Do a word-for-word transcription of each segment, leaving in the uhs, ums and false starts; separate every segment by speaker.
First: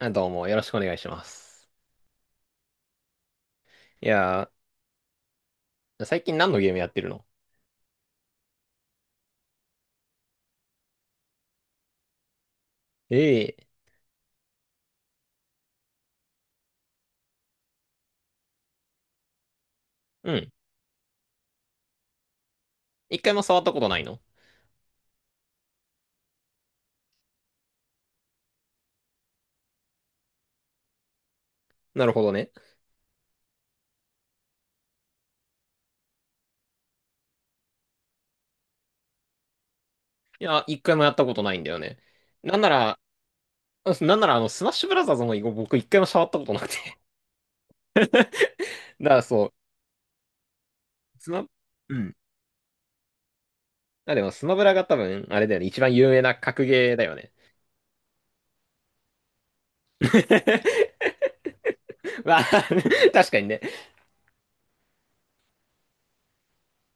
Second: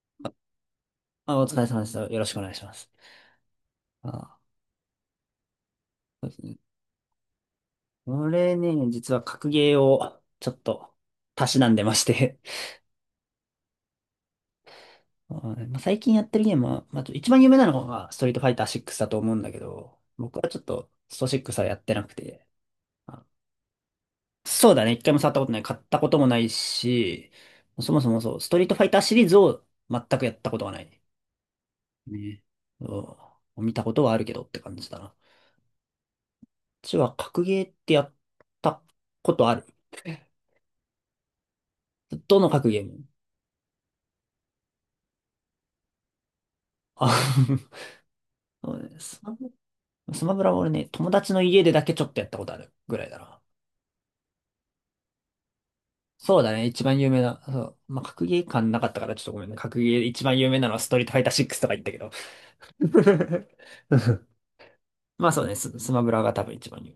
Speaker 1: あ、どうも、よろしくお願いしま
Speaker 2: あ、お疲れ
Speaker 1: す。
Speaker 2: 様です。よろしくお願いします。
Speaker 1: い
Speaker 2: あ、
Speaker 1: やー、最
Speaker 2: そうで
Speaker 1: 近
Speaker 2: す
Speaker 1: 何
Speaker 2: ね。
Speaker 1: のゲームやってるの？
Speaker 2: これね、実は格ゲーをちょっとたしなんでまして。
Speaker 1: ええ。
Speaker 2: はい。まあ、最近やってるゲームは、まあ、一番有名なのがストリートファイターシックスだと思うんだけど、
Speaker 1: う
Speaker 2: 僕は
Speaker 1: ん。
Speaker 2: ちょっとストシックスはやってなくて、
Speaker 1: 一
Speaker 2: あ、
Speaker 1: 回も触ったことないの？
Speaker 2: そうだね、一回も触ったことない、買ったこともないし、そもそもそう、ストリートファイターシリーズを全くやったことがない。
Speaker 1: なるほど
Speaker 2: ね。
Speaker 1: ね。
Speaker 2: そう、見たことはあるけどって感じだな。うちは格ゲーってやったことある？
Speaker 1: いや、一回もやったことないんだよね。
Speaker 2: どの
Speaker 1: なん
Speaker 2: 各
Speaker 1: な
Speaker 2: ゲー
Speaker 1: ら、
Speaker 2: ム？
Speaker 1: あなんならあの、スマッシュブラザーズも僕一回も触ったことなくて。
Speaker 2: あ。
Speaker 1: だか
Speaker 2: そうね、ス
Speaker 1: ら
Speaker 2: マ
Speaker 1: そ
Speaker 2: ブ
Speaker 1: う、
Speaker 2: ラ、スマブラは俺ね、友
Speaker 1: ス
Speaker 2: 達の
Speaker 1: マ、
Speaker 2: 家でだけ
Speaker 1: う
Speaker 2: ちょっ
Speaker 1: ん。
Speaker 2: とやったことあるぐらいだな。
Speaker 1: あ、でもスマブラが多分、あれだよね、一番有名な
Speaker 2: そうだ
Speaker 1: 格
Speaker 2: ね、一
Speaker 1: ゲー
Speaker 2: 番
Speaker 1: だ
Speaker 2: 有
Speaker 1: よ
Speaker 2: 名
Speaker 1: ね。
Speaker 2: な、そう。まあ、格ゲー感なかったからちょっとごめんね。格ゲー、一番有名なのはスト リートファイターシックスとか言ったけど。
Speaker 1: まあ、確かにね。
Speaker 2: まあそうね、ス、スマブラが多分一番有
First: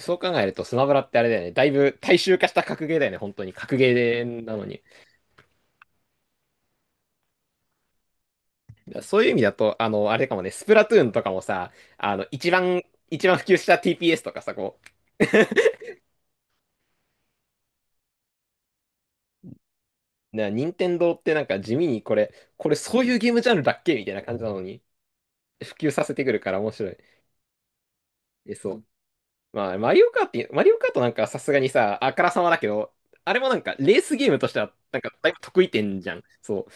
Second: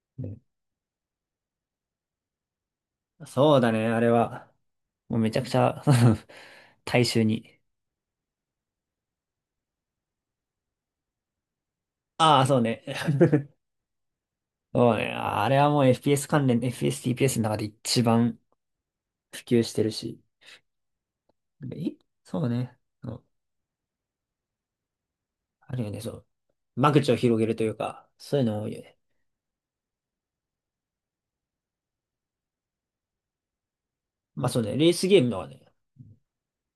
Speaker 1: そう考
Speaker 2: 名。ね、
Speaker 1: えるとスマブラってあれだよね、だいぶ大衆化した格ゲーだよね、本当に。
Speaker 2: そうだ
Speaker 1: 格
Speaker 2: ね、
Speaker 1: ゲ
Speaker 2: あれ
Speaker 1: ー
Speaker 2: は、
Speaker 1: なのに。
Speaker 2: もうめちゃくちゃ。 大衆に。
Speaker 1: そういう意味だと、あの、あれかもね、スプラトゥーンとかもさ、あの、
Speaker 2: ああ、
Speaker 1: 一
Speaker 2: そうね。
Speaker 1: 番、一番普及した ティーピーエス とかさ、こ
Speaker 2: そうね、ああれはもう エフピーエス 関連、エフピーエス、ティーピーエス の中で一番普及してるし。
Speaker 1: う、な、任天堂ってなんか地味
Speaker 2: え、
Speaker 1: にこれ、
Speaker 2: そう
Speaker 1: これ
Speaker 2: ね。
Speaker 1: そういうゲームジャンルだっけみたいな感じなのに、普
Speaker 2: あるよ
Speaker 1: 及
Speaker 2: ね、
Speaker 1: さ
Speaker 2: そ
Speaker 1: せて
Speaker 2: う。
Speaker 1: くるから面白
Speaker 2: 間
Speaker 1: い。
Speaker 2: 口を広げるというか、そういう
Speaker 1: え、
Speaker 2: の多い
Speaker 1: そ
Speaker 2: よ
Speaker 1: う。
Speaker 2: ね。
Speaker 1: まあ、マリオカートに、マリオカートなんかはさすがにさ、あからさまだけど、あれもなんかレースゲーム
Speaker 2: まあ
Speaker 1: とし
Speaker 2: そ
Speaker 1: て
Speaker 2: う
Speaker 1: は、
Speaker 2: ね、レー
Speaker 1: なん
Speaker 2: ス
Speaker 1: か
Speaker 2: ゲー
Speaker 1: だい
Speaker 2: ム
Speaker 1: ぶ
Speaker 2: はね。
Speaker 1: 得意点じゃん。そう。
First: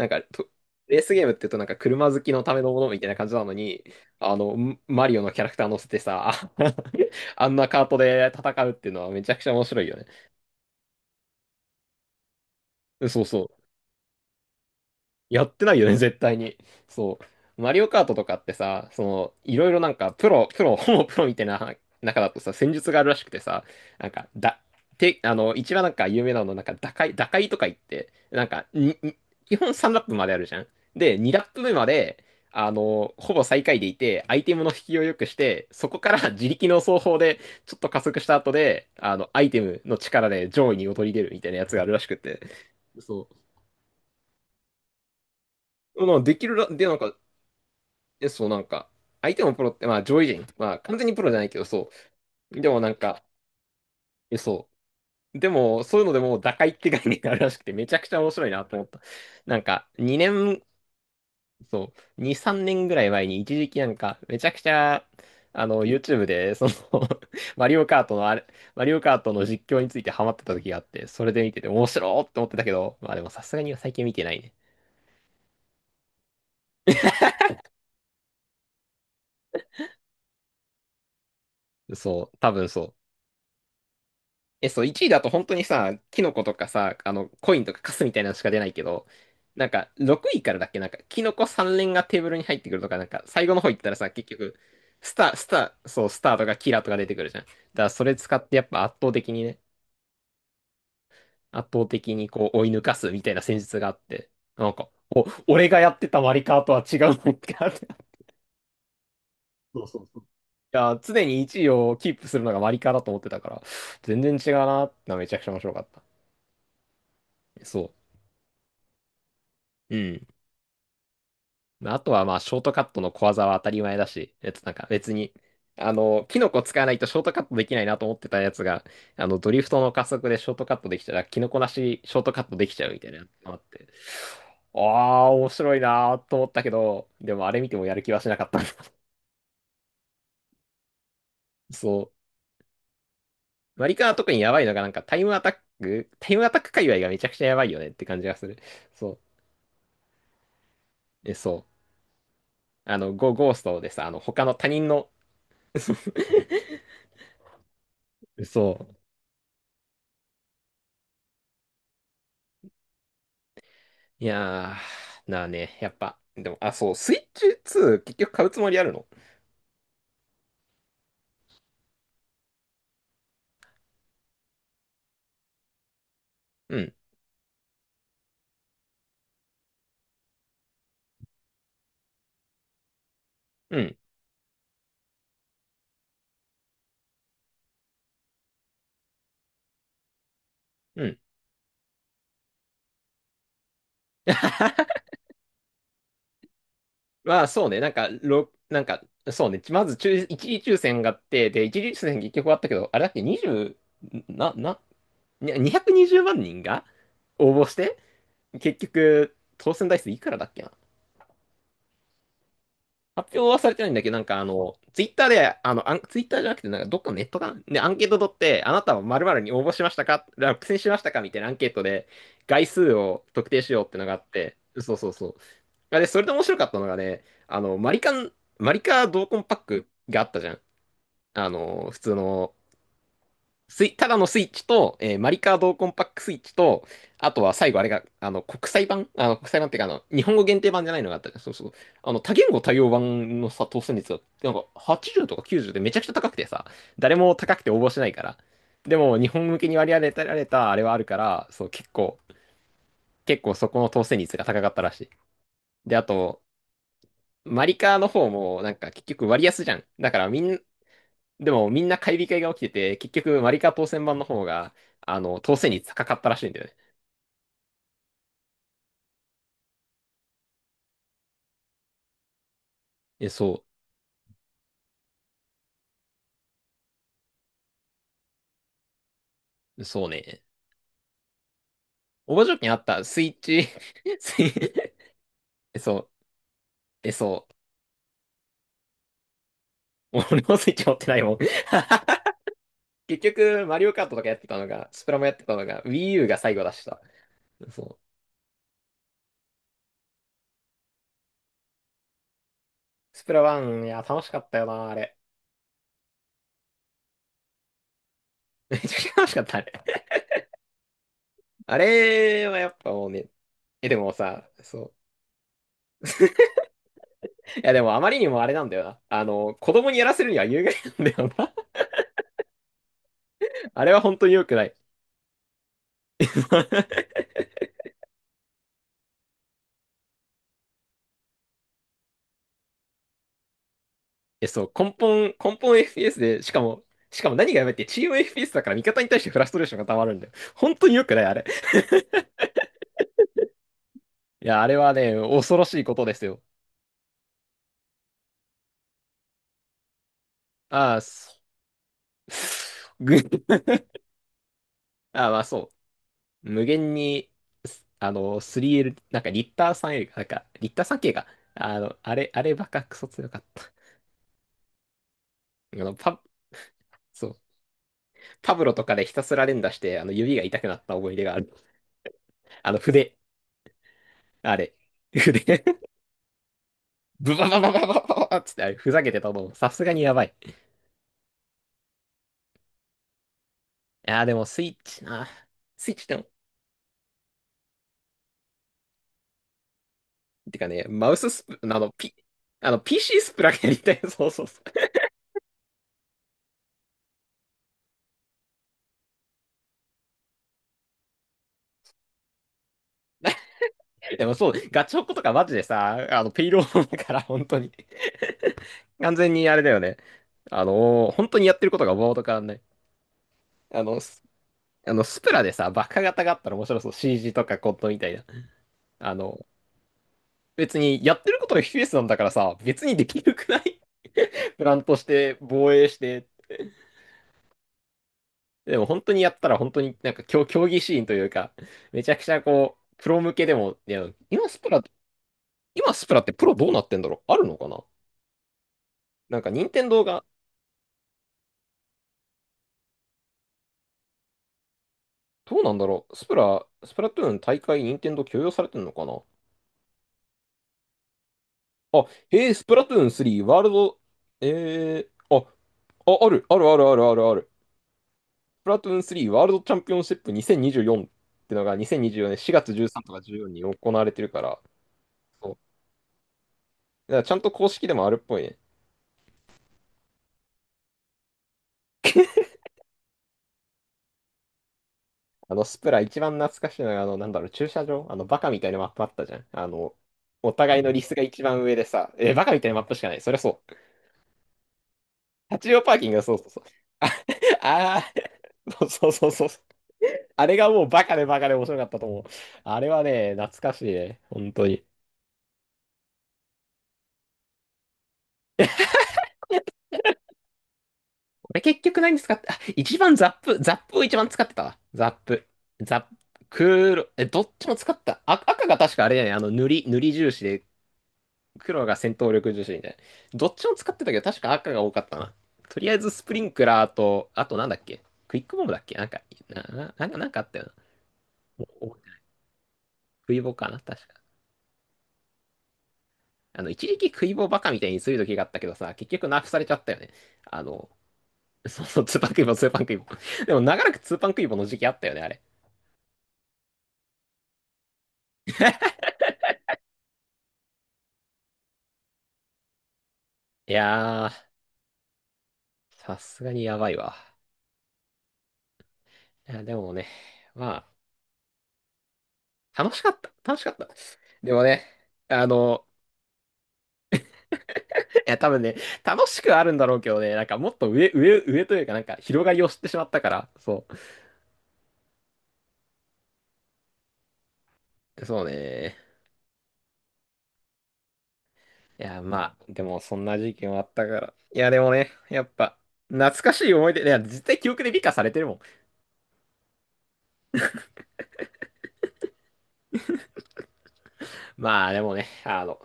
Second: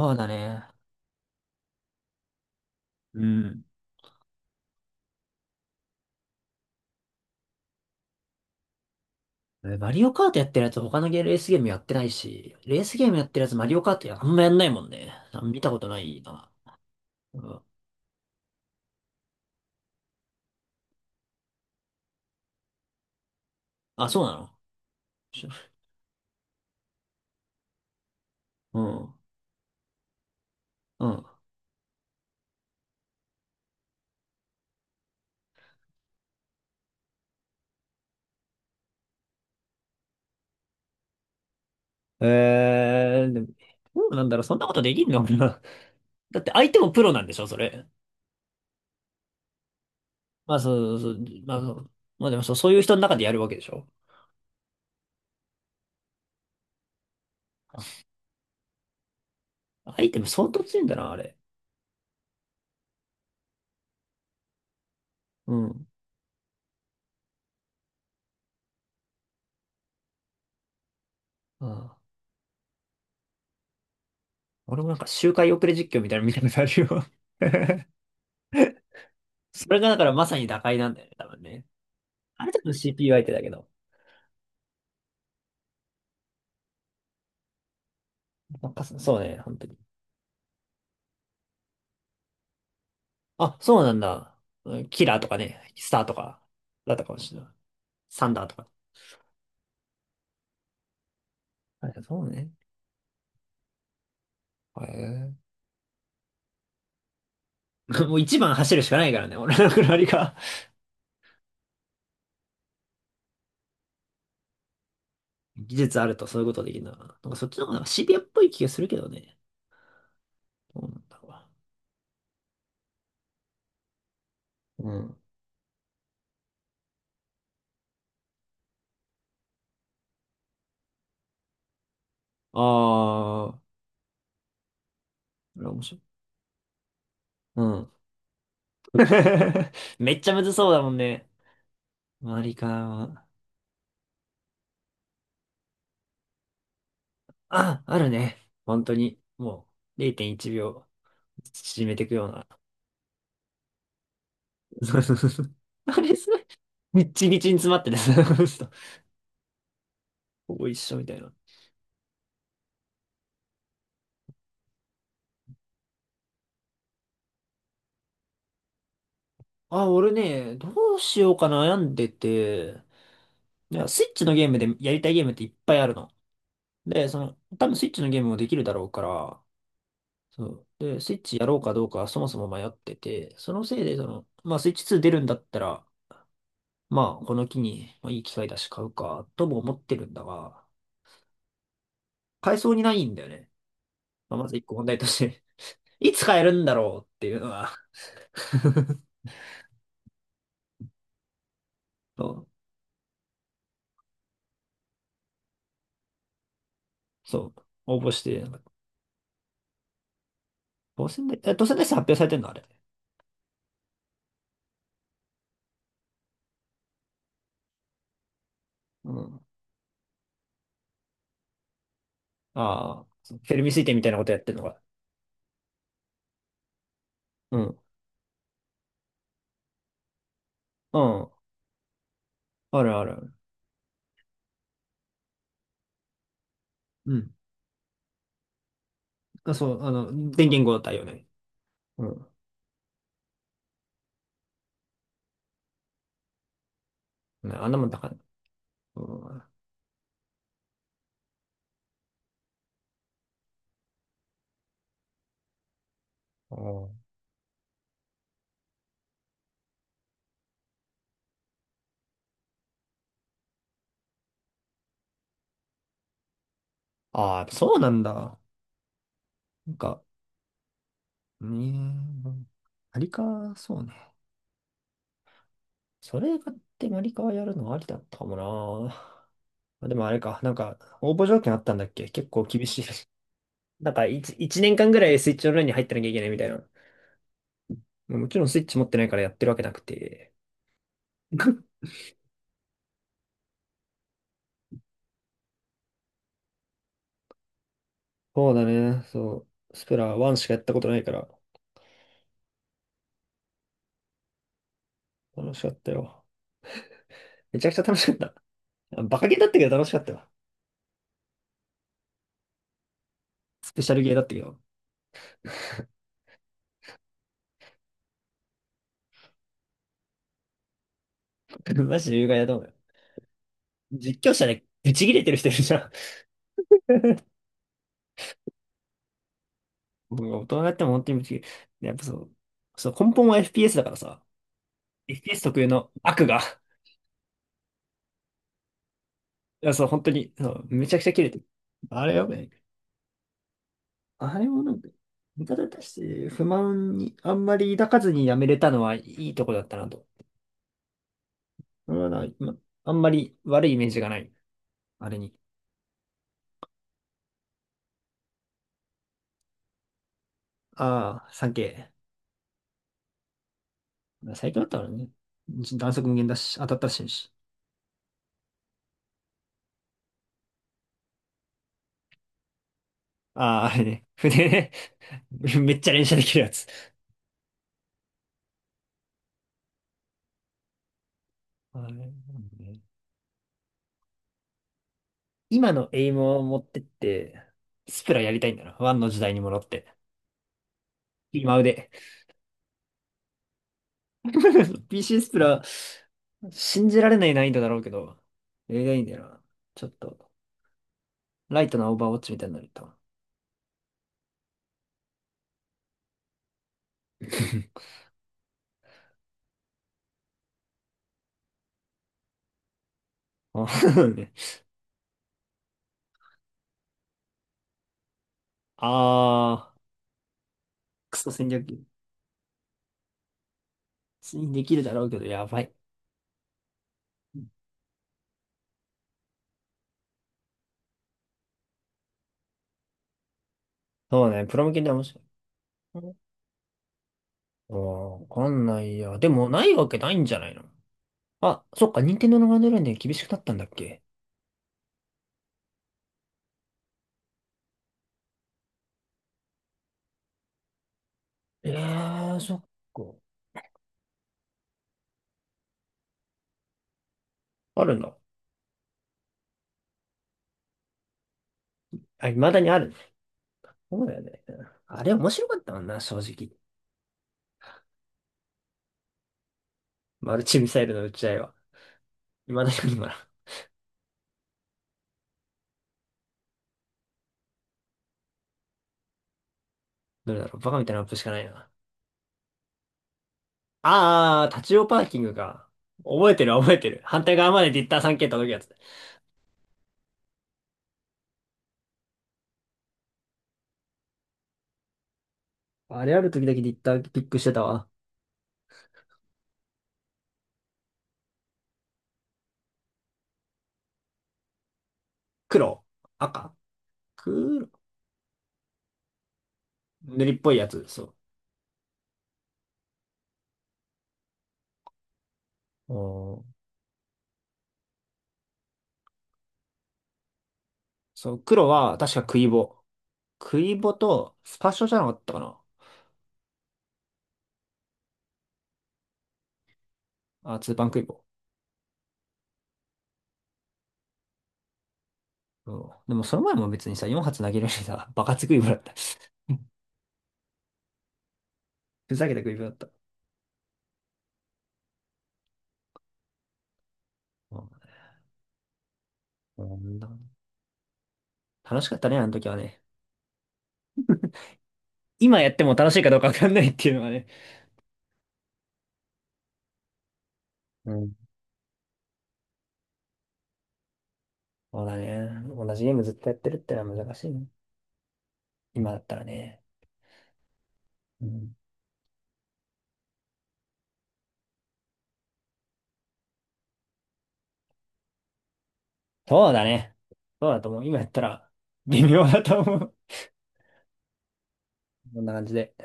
Speaker 1: なん
Speaker 2: う
Speaker 1: か
Speaker 2: だ
Speaker 1: と、
Speaker 2: ね。
Speaker 1: レースゲームって言うとなんか車好きのためのものみたいな
Speaker 2: う
Speaker 1: 感じなの
Speaker 2: ん。
Speaker 1: に、あの、んマリオのキャラクター乗せてさ、あんなカートで戦うっていうのはめちゃくちゃ面白い
Speaker 2: マ
Speaker 1: よ
Speaker 2: リ
Speaker 1: ね。
Speaker 2: オカートやってるやつ他のゲーレースゲームやってないし、レースゲーム
Speaker 1: そ
Speaker 2: や
Speaker 1: う
Speaker 2: って
Speaker 1: そ
Speaker 2: るやつ
Speaker 1: う。
Speaker 2: マリオカートやあんまやんないもんね。あ、
Speaker 1: やっ
Speaker 2: 見
Speaker 1: て
Speaker 2: た
Speaker 1: な
Speaker 2: こ
Speaker 1: い
Speaker 2: と
Speaker 1: よね、
Speaker 2: な
Speaker 1: 絶
Speaker 2: い
Speaker 1: 対
Speaker 2: な。
Speaker 1: に。そ
Speaker 2: うん。
Speaker 1: う。マリオカートとかってさ、その、いろいろなんか、プロ、プロ、ほぼプロみたいな中だとさ、戦術があるらしくてさ、
Speaker 2: あ、
Speaker 1: なん
Speaker 2: そう
Speaker 1: か、
Speaker 2: なの？
Speaker 1: だ、て、あ
Speaker 2: し、
Speaker 1: の、一番なんか有名なの、なんか、打開、打開とか言って、なんか、
Speaker 2: う
Speaker 1: に、
Speaker 2: ん。
Speaker 1: に基本さんラップまであるじゃん。
Speaker 2: う
Speaker 1: で、
Speaker 2: ん。
Speaker 1: にラップ目まで、あの、ほぼ最下位でいて、アイテムの引きを良くして、そこから 自力の走法で、ちょっと加速した後で、あの、アイテムの力で上位に躍り出るみたいなやつがあるらしくて。
Speaker 2: え
Speaker 1: そ
Speaker 2: ー、
Speaker 1: う。
Speaker 2: でも、どうなんだろう、そんなことできんのかな？
Speaker 1: まあ で
Speaker 2: だっ
Speaker 1: き
Speaker 2: て
Speaker 1: るら、
Speaker 2: 相手
Speaker 1: で、
Speaker 2: も
Speaker 1: なん
Speaker 2: プロ
Speaker 1: か、
Speaker 2: なんでしょ、それ。
Speaker 1: え、そう、なんか、相手もプロって、まあ上位陣、
Speaker 2: まあ
Speaker 1: まあ
Speaker 2: そ
Speaker 1: 完
Speaker 2: う
Speaker 1: 全
Speaker 2: そ
Speaker 1: にプ
Speaker 2: う、
Speaker 1: ロじゃない
Speaker 2: ま
Speaker 1: け
Speaker 2: あ
Speaker 1: ど、
Speaker 2: そう。
Speaker 1: そ
Speaker 2: まあでもそう、
Speaker 1: う。で
Speaker 2: そうい
Speaker 1: も
Speaker 2: う
Speaker 1: な
Speaker 2: 人
Speaker 1: ん
Speaker 2: の中で
Speaker 1: か、
Speaker 2: やるわけでしょ。
Speaker 1: え、そう。でも、そういうのでもう打開って概念があるらしくて、めちゃくちゃ面白いなと思った。なん
Speaker 2: 相手
Speaker 1: か、
Speaker 2: も
Speaker 1: 2
Speaker 2: 相当
Speaker 1: 年、
Speaker 2: 強いんだな、あれ。
Speaker 1: そう、に、さんねんぐらい前に一時期なんか、めちゃくちゃ、
Speaker 2: う
Speaker 1: あの、
Speaker 2: ん。
Speaker 1: YouTube で、その マリオカートのあれ、マリオカートの実況についてハマってた時があって、それで見て
Speaker 2: う
Speaker 1: て面
Speaker 2: ん、
Speaker 1: 白ーって思ってたけど、まあでもさすがに最近見てないね。
Speaker 2: 俺もなんか周回遅れ実況みたいなの見たことあるよ。 それがだからまさに打開なんだよね、多分ね。
Speaker 1: そう、
Speaker 2: あれ
Speaker 1: 多
Speaker 2: 多
Speaker 1: 分
Speaker 2: 分
Speaker 1: そう。
Speaker 2: シーピーユー 相手だけど。
Speaker 1: え、そう、いちいだと本当にさ、キノコとかさ、あの、コインとかカスみたいなのしか出な
Speaker 2: な
Speaker 1: い
Speaker 2: んか
Speaker 1: け
Speaker 2: そ
Speaker 1: ど、
Speaker 2: そうね、本当
Speaker 1: なん
Speaker 2: に。
Speaker 1: か、ろくいからだっけ、なんか、キノコさん連がテーブルに入ってくるとか、なんか、最後
Speaker 2: あ、
Speaker 1: の方行
Speaker 2: そ
Speaker 1: っ
Speaker 2: う
Speaker 1: た
Speaker 2: な
Speaker 1: ら
Speaker 2: ん
Speaker 1: さ、結
Speaker 2: だ。
Speaker 1: 局、
Speaker 2: うん、キ
Speaker 1: ス
Speaker 2: ラー
Speaker 1: タ
Speaker 2: とか
Speaker 1: ー、ス
Speaker 2: ね、
Speaker 1: ター、
Speaker 2: スター
Speaker 1: そう、
Speaker 2: と
Speaker 1: スター
Speaker 2: か、
Speaker 1: とかキラーと
Speaker 2: だっ
Speaker 1: か
Speaker 2: た
Speaker 1: 出
Speaker 2: か
Speaker 1: て
Speaker 2: も
Speaker 1: くる
Speaker 2: し
Speaker 1: じ
Speaker 2: れ
Speaker 1: ゃん。
Speaker 2: な
Speaker 1: だ
Speaker 2: い。
Speaker 1: から、それ
Speaker 2: サン
Speaker 1: 使
Speaker 2: ダー
Speaker 1: っ
Speaker 2: と
Speaker 1: てやっ
Speaker 2: か。
Speaker 1: ぱ圧倒的にね、圧倒
Speaker 2: あ、
Speaker 1: 的
Speaker 2: そう
Speaker 1: に
Speaker 2: ね。
Speaker 1: こう、追い抜かすみたいな戦術があって、なん
Speaker 2: へ
Speaker 1: か、お、
Speaker 2: え。
Speaker 1: 俺がやってたマリカーとは違うのかって。い
Speaker 2: もう一番走るしかないからね、俺のくらりが。
Speaker 1: や、常にいちいをキープするのがマリカーだと思ってたから、全然違うなってのはめちゃくちゃ面白
Speaker 2: 技
Speaker 1: かっ
Speaker 2: 術
Speaker 1: た。
Speaker 2: あるとそういうことできるな。なんかそっちの方がなんか
Speaker 1: そ
Speaker 2: シビアっぽい気がするけどね。
Speaker 1: う。うん。
Speaker 2: どうなんだろ
Speaker 1: まあとはまあ、ショートカットの小技は当たり前だし、えっと、なん
Speaker 2: う
Speaker 1: か
Speaker 2: な。う
Speaker 1: 別
Speaker 2: ん。
Speaker 1: に、あの、キノコ使わないとショートカットできないなと思ってたやつが、あの、ドリフトの加速でショートカットできたら、キノコなしショートカットできちゃうみたいなの
Speaker 2: あ
Speaker 1: があ
Speaker 2: あ、
Speaker 1: って、ああ、面
Speaker 2: これ
Speaker 1: 白い
Speaker 2: 面白い。
Speaker 1: なーと思ったけど、でもあれ
Speaker 2: う
Speaker 1: 見ても
Speaker 2: ん。
Speaker 1: やる気はしなかった。
Speaker 2: めっちゃむずそうだもんね。
Speaker 1: そ
Speaker 2: 周りからは、
Speaker 1: う。マリカは特にやばいのがなんかタイムアタック、タイムアタック界隈がめちゃくちゃやばいよ
Speaker 2: あ、
Speaker 1: ねっ
Speaker 2: あ
Speaker 1: て
Speaker 2: る
Speaker 1: 感じ
Speaker 2: ね。
Speaker 1: がする。
Speaker 2: 本当
Speaker 1: そ
Speaker 2: に、
Speaker 1: う。
Speaker 2: もう0.1
Speaker 1: え、
Speaker 2: 秒
Speaker 1: そう。
Speaker 2: 縮めていくような。
Speaker 1: あの、ゴ、ゴーストでさ、あの、他の他 人
Speaker 2: そう
Speaker 1: の、
Speaker 2: そうそうそう。 あれ、それ、日にちみちに詰まってて、その人
Speaker 1: そう。
Speaker 2: ほぼ一緒みたいな。
Speaker 1: いやー、なあね、やっぱ。でも、あ、そう、スイッチツー、結局買うつもりあるの？
Speaker 2: あ、俺ね、どうしようか悩んでて、いや、スイッチのゲームでやりたいゲームっていっぱいあるの。
Speaker 1: うん、
Speaker 2: で、その、多分スイッチのゲームもできるだろうから、そう。で、スイッチやろうかどうかそもそも迷ってて、その
Speaker 1: う
Speaker 2: せいで、
Speaker 1: ん、
Speaker 2: その、まあ、スイッチツー出るんだったら、まあ、この機に、まあ、いい機会だし買うか、とも思ってるんだが、
Speaker 1: うん。
Speaker 2: 買えそうにないんだよね。まあ、まず一個問題として、 いつ買えるんだろうっていう
Speaker 1: まあ、
Speaker 2: の
Speaker 1: そう
Speaker 2: が。
Speaker 1: ね、なんか、ろ、なんか、そうね、まず抽、一次抽選があって、で、一次抽選
Speaker 2: そ
Speaker 1: 結
Speaker 2: う、
Speaker 1: 局あったけど、あれだっけ、にじゅう、な、な、ににひゃくにじゅうまん人が
Speaker 2: そ
Speaker 1: 応
Speaker 2: う、
Speaker 1: 募し
Speaker 2: 応
Speaker 1: て、
Speaker 2: 募して、なんか
Speaker 1: 結局、当選台数いくらだっけな。
Speaker 2: 当選で、え、当選で発表されてんのあれ？
Speaker 1: 発表はされてないんだけど、なんかあの、ツイッターで、あの、あん、ツイッターじゃなくて、なんかどっかのネットかなで、アンケート取って、あなたは
Speaker 2: う
Speaker 1: 〇〇
Speaker 2: ん。
Speaker 1: に応募しましたか落選しましたかみたいなアンケートで、概数
Speaker 2: ああ、
Speaker 1: を
Speaker 2: そう
Speaker 1: 特
Speaker 2: フェル
Speaker 1: 定
Speaker 2: ミ
Speaker 1: し
Speaker 2: 推
Speaker 1: ようっ
Speaker 2: 定
Speaker 1: て
Speaker 2: み
Speaker 1: の
Speaker 2: たい
Speaker 1: があ
Speaker 2: なこ
Speaker 1: っ
Speaker 2: とやってん
Speaker 1: て、
Speaker 2: のか。
Speaker 1: そうそうそう。あで、それで面白かったのがね、
Speaker 2: う
Speaker 1: あの、
Speaker 2: ん。
Speaker 1: マリカン、マリカ同梱パックがあったじゃん。
Speaker 2: うん。
Speaker 1: あの、普通の
Speaker 2: あるあるある。
Speaker 1: スイ、ただのスイッチと、えーマリカードコンパックスイッチと、
Speaker 2: う
Speaker 1: あ
Speaker 2: ん。
Speaker 1: とは最後あれが、あの、国際版あの、国
Speaker 2: あ、
Speaker 1: 際版っ
Speaker 2: そ
Speaker 1: ていう
Speaker 2: う、
Speaker 1: か、あ
Speaker 2: あ
Speaker 1: の、
Speaker 2: の、
Speaker 1: 日本語
Speaker 2: 電
Speaker 1: 限
Speaker 2: 源
Speaker 1: 定
Speaker 2: 号
Speaker 1: 版じゃ
Speaker 2: 対
Speaker 1: ない
Speaker 2: 応
Speaker 1: のがあっ
Speaker 2: ね。
Speaker 1: たじゃん。そうそう。
Speaker 2: う
Speaker 1: あの、
Speaker 2: ん。
Speaker 1: 多言語対応版のさ、当選率が、なんかはちじゅうとかきゅうじゅうでめちゃくちゃ高くてさ、誰も
Speaker 2: ね、
Speaker 1: 高く
Speaker 2: あ
Speaker 1: て
Speaker 2: んな
Speaker 1: 応
Speaker 2: もん
Speaker 1: 募
Speaker 2: だ
Speaker 1: しな
Speaker 2: か
Speaker 1: い
Speaker 2: ら。
Speaker 1: から。で
Speaker 2: う
Speaker 1: も、
Speaker 2: ん。
Speaker 1: 日本
Speaker 2: あ
Speaker 1: 向けに割り当てられたあれはあるから、そう、結構、結構そこの当選率が高かったらしい。で、あと、マリカーの方も、なんか結局割安じゃん。だからみんな、でもみんな買い控えが起きてて、結局マリカ当選版の方が、あの、当選率高かったらしいんだよね。
Speaker 2: あ、ああそうなんだ。なんか、ね、え、あり
Speaker 1: え、
Speaker 2: か、
Speaker 1: そ
Speaker 2: そうね。それ買ってマリカはやるのありだったかもな。
Speaker 1: う、
Speaker 2: まあでも
Speaker 1: そう
Speaker 2: あれか、
Speaker 1: ね。
Speaker 2: なんか応募条件あったんだっけ？結
Speaker 1: 応
Speaker 2: 構
Speaker 1: 募条
Speaker 2: 厳
Speaker 1: 件あ
Speaker 2: しい。
Speaker 1: った、スイッチ、
Speaker 2: なんか いち、
Speaker 1: スイ
Speaker 2: 一年間ぐらいスイッチオンラインに
Speaker 1: え、
Speaker 2: 入って
Speaker 1: そ
Speaker 2: なきゃ
Speaker 1: う、
Speaker 2: いけないみたいな。
Speaker 1: え、そ
Speaker 2: まあもちろんスイッチ持ってないからやってるわけなく
Speaker 1: う。
Speaker 2: て。
Speaker 1: 俺もスイッチ持ってないもん。結局、マリオカートとかやってたのが、スプラもやってたのが、Wii U が最後出した。そう。
Speaker 2: そうだね、そう。スプラワンしかやったことないから、
Speaker 1: スプラワン、いや、楽しかったよな、あれ。
Speaker 2: 楽しかったよ。めちゃくちゃ楽しかった。
Speaker 1: めちゃくちゃ
Speaker 2: バカ
Speaker 1: 楽し
Speaker 2: ゲー
Speaker 1: かっ
Speaker 2: だっ
Speaker 1: た、
Speaker 2: た
Speaker 1: あ
Speaker 2: け
Speaker 1: れ。
Speaker 2: ど楽しかったよ。
Speaker 1: あれはやっぱもうね、
Speaker 2: スペ
Speaker 1: え、
Speaker 2: シャ
Speaker 1: で
Speaker 2: ルゲ
Speaker 1: も
Speaker 2: ーだったけ
Speaker 1: さ、
Speaker 2: ど。
Speaker 1: そう。いや、でもあまりにもあれなんだよな。あの、子供にやらせるには有害なんだよな。
Speaker 2: マジで有害だと思うよ。
Speaker 1: あれは本
Speaker 2: 実
Speaker 1: 当に
Speaker 2: 況
Speaker 1: 良
Speaker 2: 者
Speaker 1: く
Speaker 2: で
Speaker 1: ない。
Speaker 2: ブチ切れてる人いるじゃん。僕が大人になっても本当にブチ切れ。やっぱそう、そう根本は エフピーエス だからさ。
Speaker 1: え、そう、根
Speaker 2: イギ
Speaker 1: 本、
Speaker 2: リス
Speaker 1: 根
Speaker 2: 特有
Speaker 1: 本
Speaker 2: の
Speaker 1: エフピーエス
Speaker 2: 悪が、
Speaker 1: で、しかも、しかも何がやばいって、チーム エフピーエス だから味方に対してフラストレ
Speaker 2: い
Speaker 1: ー
Speaker 2: や、
Speaker 1: ション
Speaker 2: そう、
Speaker 1: が溜
Speaker 2: 本
Speaker 1: ま
Speaker 2: 当
Speaker 1: るんだ
Speaker 2: に、
Speaker 1: よ。
Speaker 2: そう、
Speaker 1: 本
Speaker 2: め
Speaker 1: 当
Speaker 2: ち
Speaker 1: に
Speaker 2: ゃく
Speaker 1: 良
Speaker 2: ちゃ
Speaker 1: く
Speaker 2: 切
Speaker 1: ない、
Speaker 2: れ
Speaker 1: あ
Speaker 2: て
Speaker 1: れ。
Speaker 2: る。あれよ ねい。あ
Speaker 1: い
Speaker 2: れも
Speaker 1: や、あ
Speaker 2: な
Speaker 1: れ
Speaker 2: んか、
Speaker 1: はね、
Speaker 2: 味
Speaker 1: 恐
Speaker 2: 方
Speaker 1: ろ
Speaker 2: に
Speaker 1: し
Speaker 2: 対
Speaker 1: い
Speaker 2: し
Speaker 1: ことです
Speaker 2: て
Speaker 1: よ。
Speaker 2: 不満にあんまり抱かずにやめれたのはいいとこだったなと。
Speaker 1: ああ、そ
Speaker 2: それはな、まあん
Speaker 1: う。
Speaker 2: ま
Speaker 1: ぐ
Speaker 2: り悪い イメージがない。あれ
Speaker 1: ああ、
Speaker 2: に。
Speaker 1: まあそう。無限に、あの、スリーエル、なんかリッター スリーエル か、なんか、リッター スリーケー
Speaker 2: あ
Speaker 1: が、
Speaker 2: あ、サン
Speaker 1: あ
Speaker 2: ケ
Speaker 1: の、あれ、あればかクソ強かった。
Speaker 2: イ。まあ最強だったからね。
Speaker 1: あ
Speaker 2: 弾
Speaker 1: の、
Speaker 2: 速無
Speaker 1: パ、
Speaker 2: 限だし、当たったら死ぬ
Speaker 1: そ
Speaker 2: し。
Speaker 1: う。パブロとかでひたすら連打して、あの、指が痛くなった思い出がある。あの、筆。
Speaker 2: ああ、あれね。船
Speaker 1: あ
Speaker 2: ね。
Speaker 1: れ。筆。
Speaker 2: めっちゃ連射できるやつ。
Speaker 1: ブババババババババっつって、あれふざけてたの、さすがにやばい。い
Speaker 2: あれなんだね、
Speaker 1: やーでもスイッチな。
Speaker 2: 今の
Speaker 1: スイッ
Speaker 2: エ
Speaker 1: チ
Speaker 2: イ
Speaker 1: で
Speaker 2: ム
Speaker 1: も、
Speaker 2: を持ってって、スプラやりたいんだな。ワンの時代に戻って。
Speaker 1: てかね、マウス
Speaker 2: 今
Speaker 1: スプ、あ
Speaker 2: 腕。
Speaker 1: の、ピ、あの、ピーシー スプラやりたい。そうそうそう。
Speaker 2: ピーシー スプラ、信じられない難易度だろうけど、映画いいんだよな。ちょっと、ライトなオーバーウォッチみたいになると。
Speaker 1: なでもそう、ガチホコとかマジでさ、あの、ペイロードだから、本当に。完全にあれだよね。あのー本当にやってることがボード変わんない。
Speaker 2: あ
Speaker 1: あの、
Speaker 2: ー、
Speaker 1: ス
Speaker 2: ね、
Speaker 1: あの、スプラでさ、バカ型があったら面白そう。シージー とかコットンみたいな。
Speaker 2: あ
Speaker 1: あの、
Speaker 2: ー
Speaker 1: 別にや
Speaker 2: ク
Speaker 1: っ
Speaker 2: ソ
Speaker 1: てるこ
Speaker 2: 戦
Speaker 1: とが
Speaker 2: 略
Speaker 1: エフピーエス なんだからさ、別にできるくない？プ
Speaker 2: でき
Speaker 1: ラ
Speaker 2: る
Speaker 1: ン
Speaker 2: だ
Speaker 1: とし
Speaker 2: ろうけど、
Speaker 1: て、
Speaker 2: やばい。
Speaker 1: 防衛して。でも本当にやったら本当になんか競、競技シーンというか、めちゃくちゃこう、プロ向けでも、いや、
Speaker 2: そうね、
Speaker 1: 今
Speaker 2: プ
Speaker 1: ス
Speaker 2: ロ
Speaker 1: プ
Speaker 2: 向け
Speaker 1: ラ、
Speaker 2: で面白い。
Speaker 1: 今
Speaker 2: あ
Speaker 1: スプラってプロどうなってんだろう？あるのか
Speaker 2: ー、
Speaker 1: な？
Speaker 2: わかんないや。で
Speaker 1: なん
Speaker 2: も、
Speaker 1: か
Speaker 2: な
Speaker 1: 任
Speaker 2: いわ
Speaker 1: 天
Speaker 2: け
Speaker 1: 堂
Speaker 2: ないん
Speaker 1: が、
Speaker 2: じゃないの？あ、そっか、任天堂のガイドラインで厳しくなったんだっけ？
Speaker 1: どうなんだろう、スプラ、スプラトゥーン大会任天堂許容されてんのかな？
Speaker 2: え
Speaker 1: あ、
Speaker 2: ー、
Speaker 1: へ
Speaker 2: そ
Speaker 1: え、
Speaker 2: っ
Speaker 1: スプラトゥーン
Speaker 2: か。
Speaker 1: 3ワールド、えー、あ、あ、ある、あるあるあるあるある。
Speaker 2: あるんだ。
Speaker 1: スプラトゥーンスリーワールドチャンピオンシップにせんにじゅうよんってのが2024
Speaker 2: あ、
Speaker 1: 年
Speaker 2: 未だ
Speaker 1: 4
Speaker 2: に
Speaker 1: 月
Speaker 2: あるね。
Speaker 1: じゅうさんとかじゅうよんに行
Speaker 2: そ
Speaker 1: わ
Speaker 2: う
Speaker 1: れ
Speaker 2: だよ
Speaker 1: てる
Speaker 2: ね。
Speaker 1: から、
Speaker 2: あれ面白
Speaker 1: そ
Speaker 2: か
Speaker 1: う、
Speaker 2: ったもんな、正直。
Speaker 1: だからちゃんと公式でもあるっぽいね。
Speaker 2: マルチミサイルの撃ち合いは。今確かに今な。
Speaker 1: あの、スプラ一番懐かしいのが、あの、なんだろう、駐車場、あの、バカみたいなマップあったじゃん。あの、
Speaker 2: どれだ
Speaker 1: お
Speaker 2: ろう、バカ
Speaker 1: 互い
Speaker 2: みた
Speaker 1: の
Speaker 2: いな
Speaker 1: リ
Speaker 2: アッ
Speaker 1: ス
Speaker 2: プし
Speaker 1: が
Speaker 2: かな
Speaker 1: 一
Speaker 2: い
Speaker 1: 番
Speaker 2: な。
Speaker 1: 上でさ、え、バカみたいなマップしかない。そりゃそう。
Speaker 2: あー、立ち用パーキングか。
Speaker 1: 立ち用パーキングが、
Speaker 2: 覚
Speaker 1: そ
Speaker 2: え
Speaker 1: う
Speaker 2: て
Speaker 1: そう
Speaker 2: る
Speaker 1: そう。
Speaker 2: 覚えてる。反対側までディッタ
Speaker 1: あ、
Speaker 2: ー
Speaker 1: あ
Speaker 2: スリーケー 届くやつ。
Speaker 1: ー、そうそうそうそう。あれがもうバカでバカで面白かったと思う。あれはね、懐かしいね。本当に。
Speaker 2: あれある時だけディッターピックしてたわ。
Speaker 1: 俺結局何使って、あ、一番ザップ、ザップを一番使ってたわ。ザップ。
Speaker 2: 黒、
Speaker 1: ザップ、
Speaker 2: 赤、
Speaker 1: クール、え、どっ
Speaker 2: 黒。
Speaker 1: ちも使った。あ、赤が確かあれだよね。あの、塗り、塗り
Speaker 2: 塗
Speaker 1: 重
Speaker 2: りっ
Speaker 1: 視
Speaker 2: ぽい
Speaker 1: で、
Speaker 2: やつ、そ
Speaker 1: 黒が戦闘力重視みたいな。どっちも使ってたけど、確か赤が多かったな。とりあ
Speaker 2: う。
Speaker 1: えずスプ
Speaker 2: お
Speaker 1: リン
Speaker 2: ー、
Speaker 1: クラーと、あとなんだっけ、クイックボムだっけ、なんか、な、な、なんかなんかあったよ
Speaker 2: そう、
Speaker 1: な。
Speaker 2: 黒は
Speaker 1: お、
Speaker 2: 確かクイボ。
Speaker 1: クイボ
Speaker 2: ク
Speaker 1: か
Speaker 2: イ
Speaker 1: な
Speaker 2: ボ
Speaker 1: 確か。
Speaker 2: とスパッショじゃなかったかな。
Speaker 1: あの、一時期クイボバカみたいにする時があったけどさ、結局ナーフされちゃったよね。
Speaker 2: あ、
Speaker 1: あ
Speaker 2: ツーパ
Speaker 1: の、
Speaker 2: ンクイボ。
Speaker 1: そうそう、ツーパンクイボ、ツーパンクイボ。でも長らくツーパンクイボの時期あったよね、あれ。
Speaker 2: うん。でもその前も別にさ、よん発投げるしさ、バカつクイボだった。ふざけたクイボだった。
Speaker 1: いやー、さすがにやばいわ。
Speaker 2: うん、
Speaker 1: いや、
Speaker 2: な
Speaker 1: でも
Speaker 2: ん
Speaker 1: ね、
Speaker 2: だ、
Speaker 1: ま
Speaker 2: 楽しかったね、あの時はね。
Speaker 1: あ、楽しかった。楽しかった。でもね、
Speaker 2: 今
Speaker 1: あ
Speaker 2: やっても
Speaker 1: の、
Speaker 2: 楽しいかどうかわかんないっていうのがね。
Speaker 1: いや、多分ね、楽しくはあるんだろうけどね、なんかもっと
Speaker 2: う
Speaker 1: 上、
Speaker 2: ん。
Speaker 1: 上、上というか、なんか広がりを知ってしまったから、そ
Speaker 2: そうだね。同じゲームずっとやってるってのは難しいね。
Speaker 1: う。そう
Speaker 2: 今
Speaker 1: ね。
Speaker 2: だったらね。うん。
Speaker 1: いや、まあ、でもそんな時期もあったから。いや、でもね、やっぱ、懐かしい思い出、いや、絶対記憶で美化されてるもん。
Speaker 2: そうだね。そうだと思う。今やったら微妙だと思う。
Speaker 1: まあ、でも
Speaker 2: こん
Speaker 1: ね、
Speaker 2: な感じ
Speaker 1: あ
Speaker 2: で。
Speaker 1: の、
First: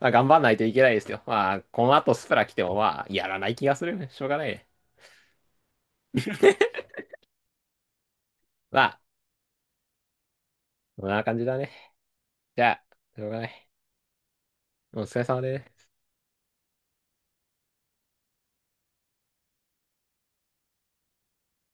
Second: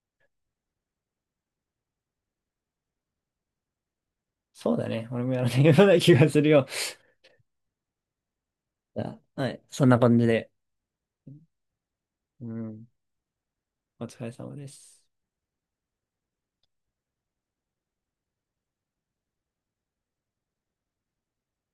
Speaker 1: まあ、頑張んないといけないですよ。まあ、この後スプラ来ても、まあ、やらない気がするね。しょうがないね。
Speaker 2: そうだね。俺もやらないような気がするよ。
Speaker 1: まあ、
Speaker 2: じゃあ、はい。そんな感じで。
Speaker 1: こんな感じだね。
Speaker 2: う
Speaker 1: じゃあ、
Speaker 2: ん。
Speaker 1: しょうがない。
Speaker 2: お疲れ様で
Speaker 1: お
Speaker 2: す。
Speaker 1: 疲れ様です。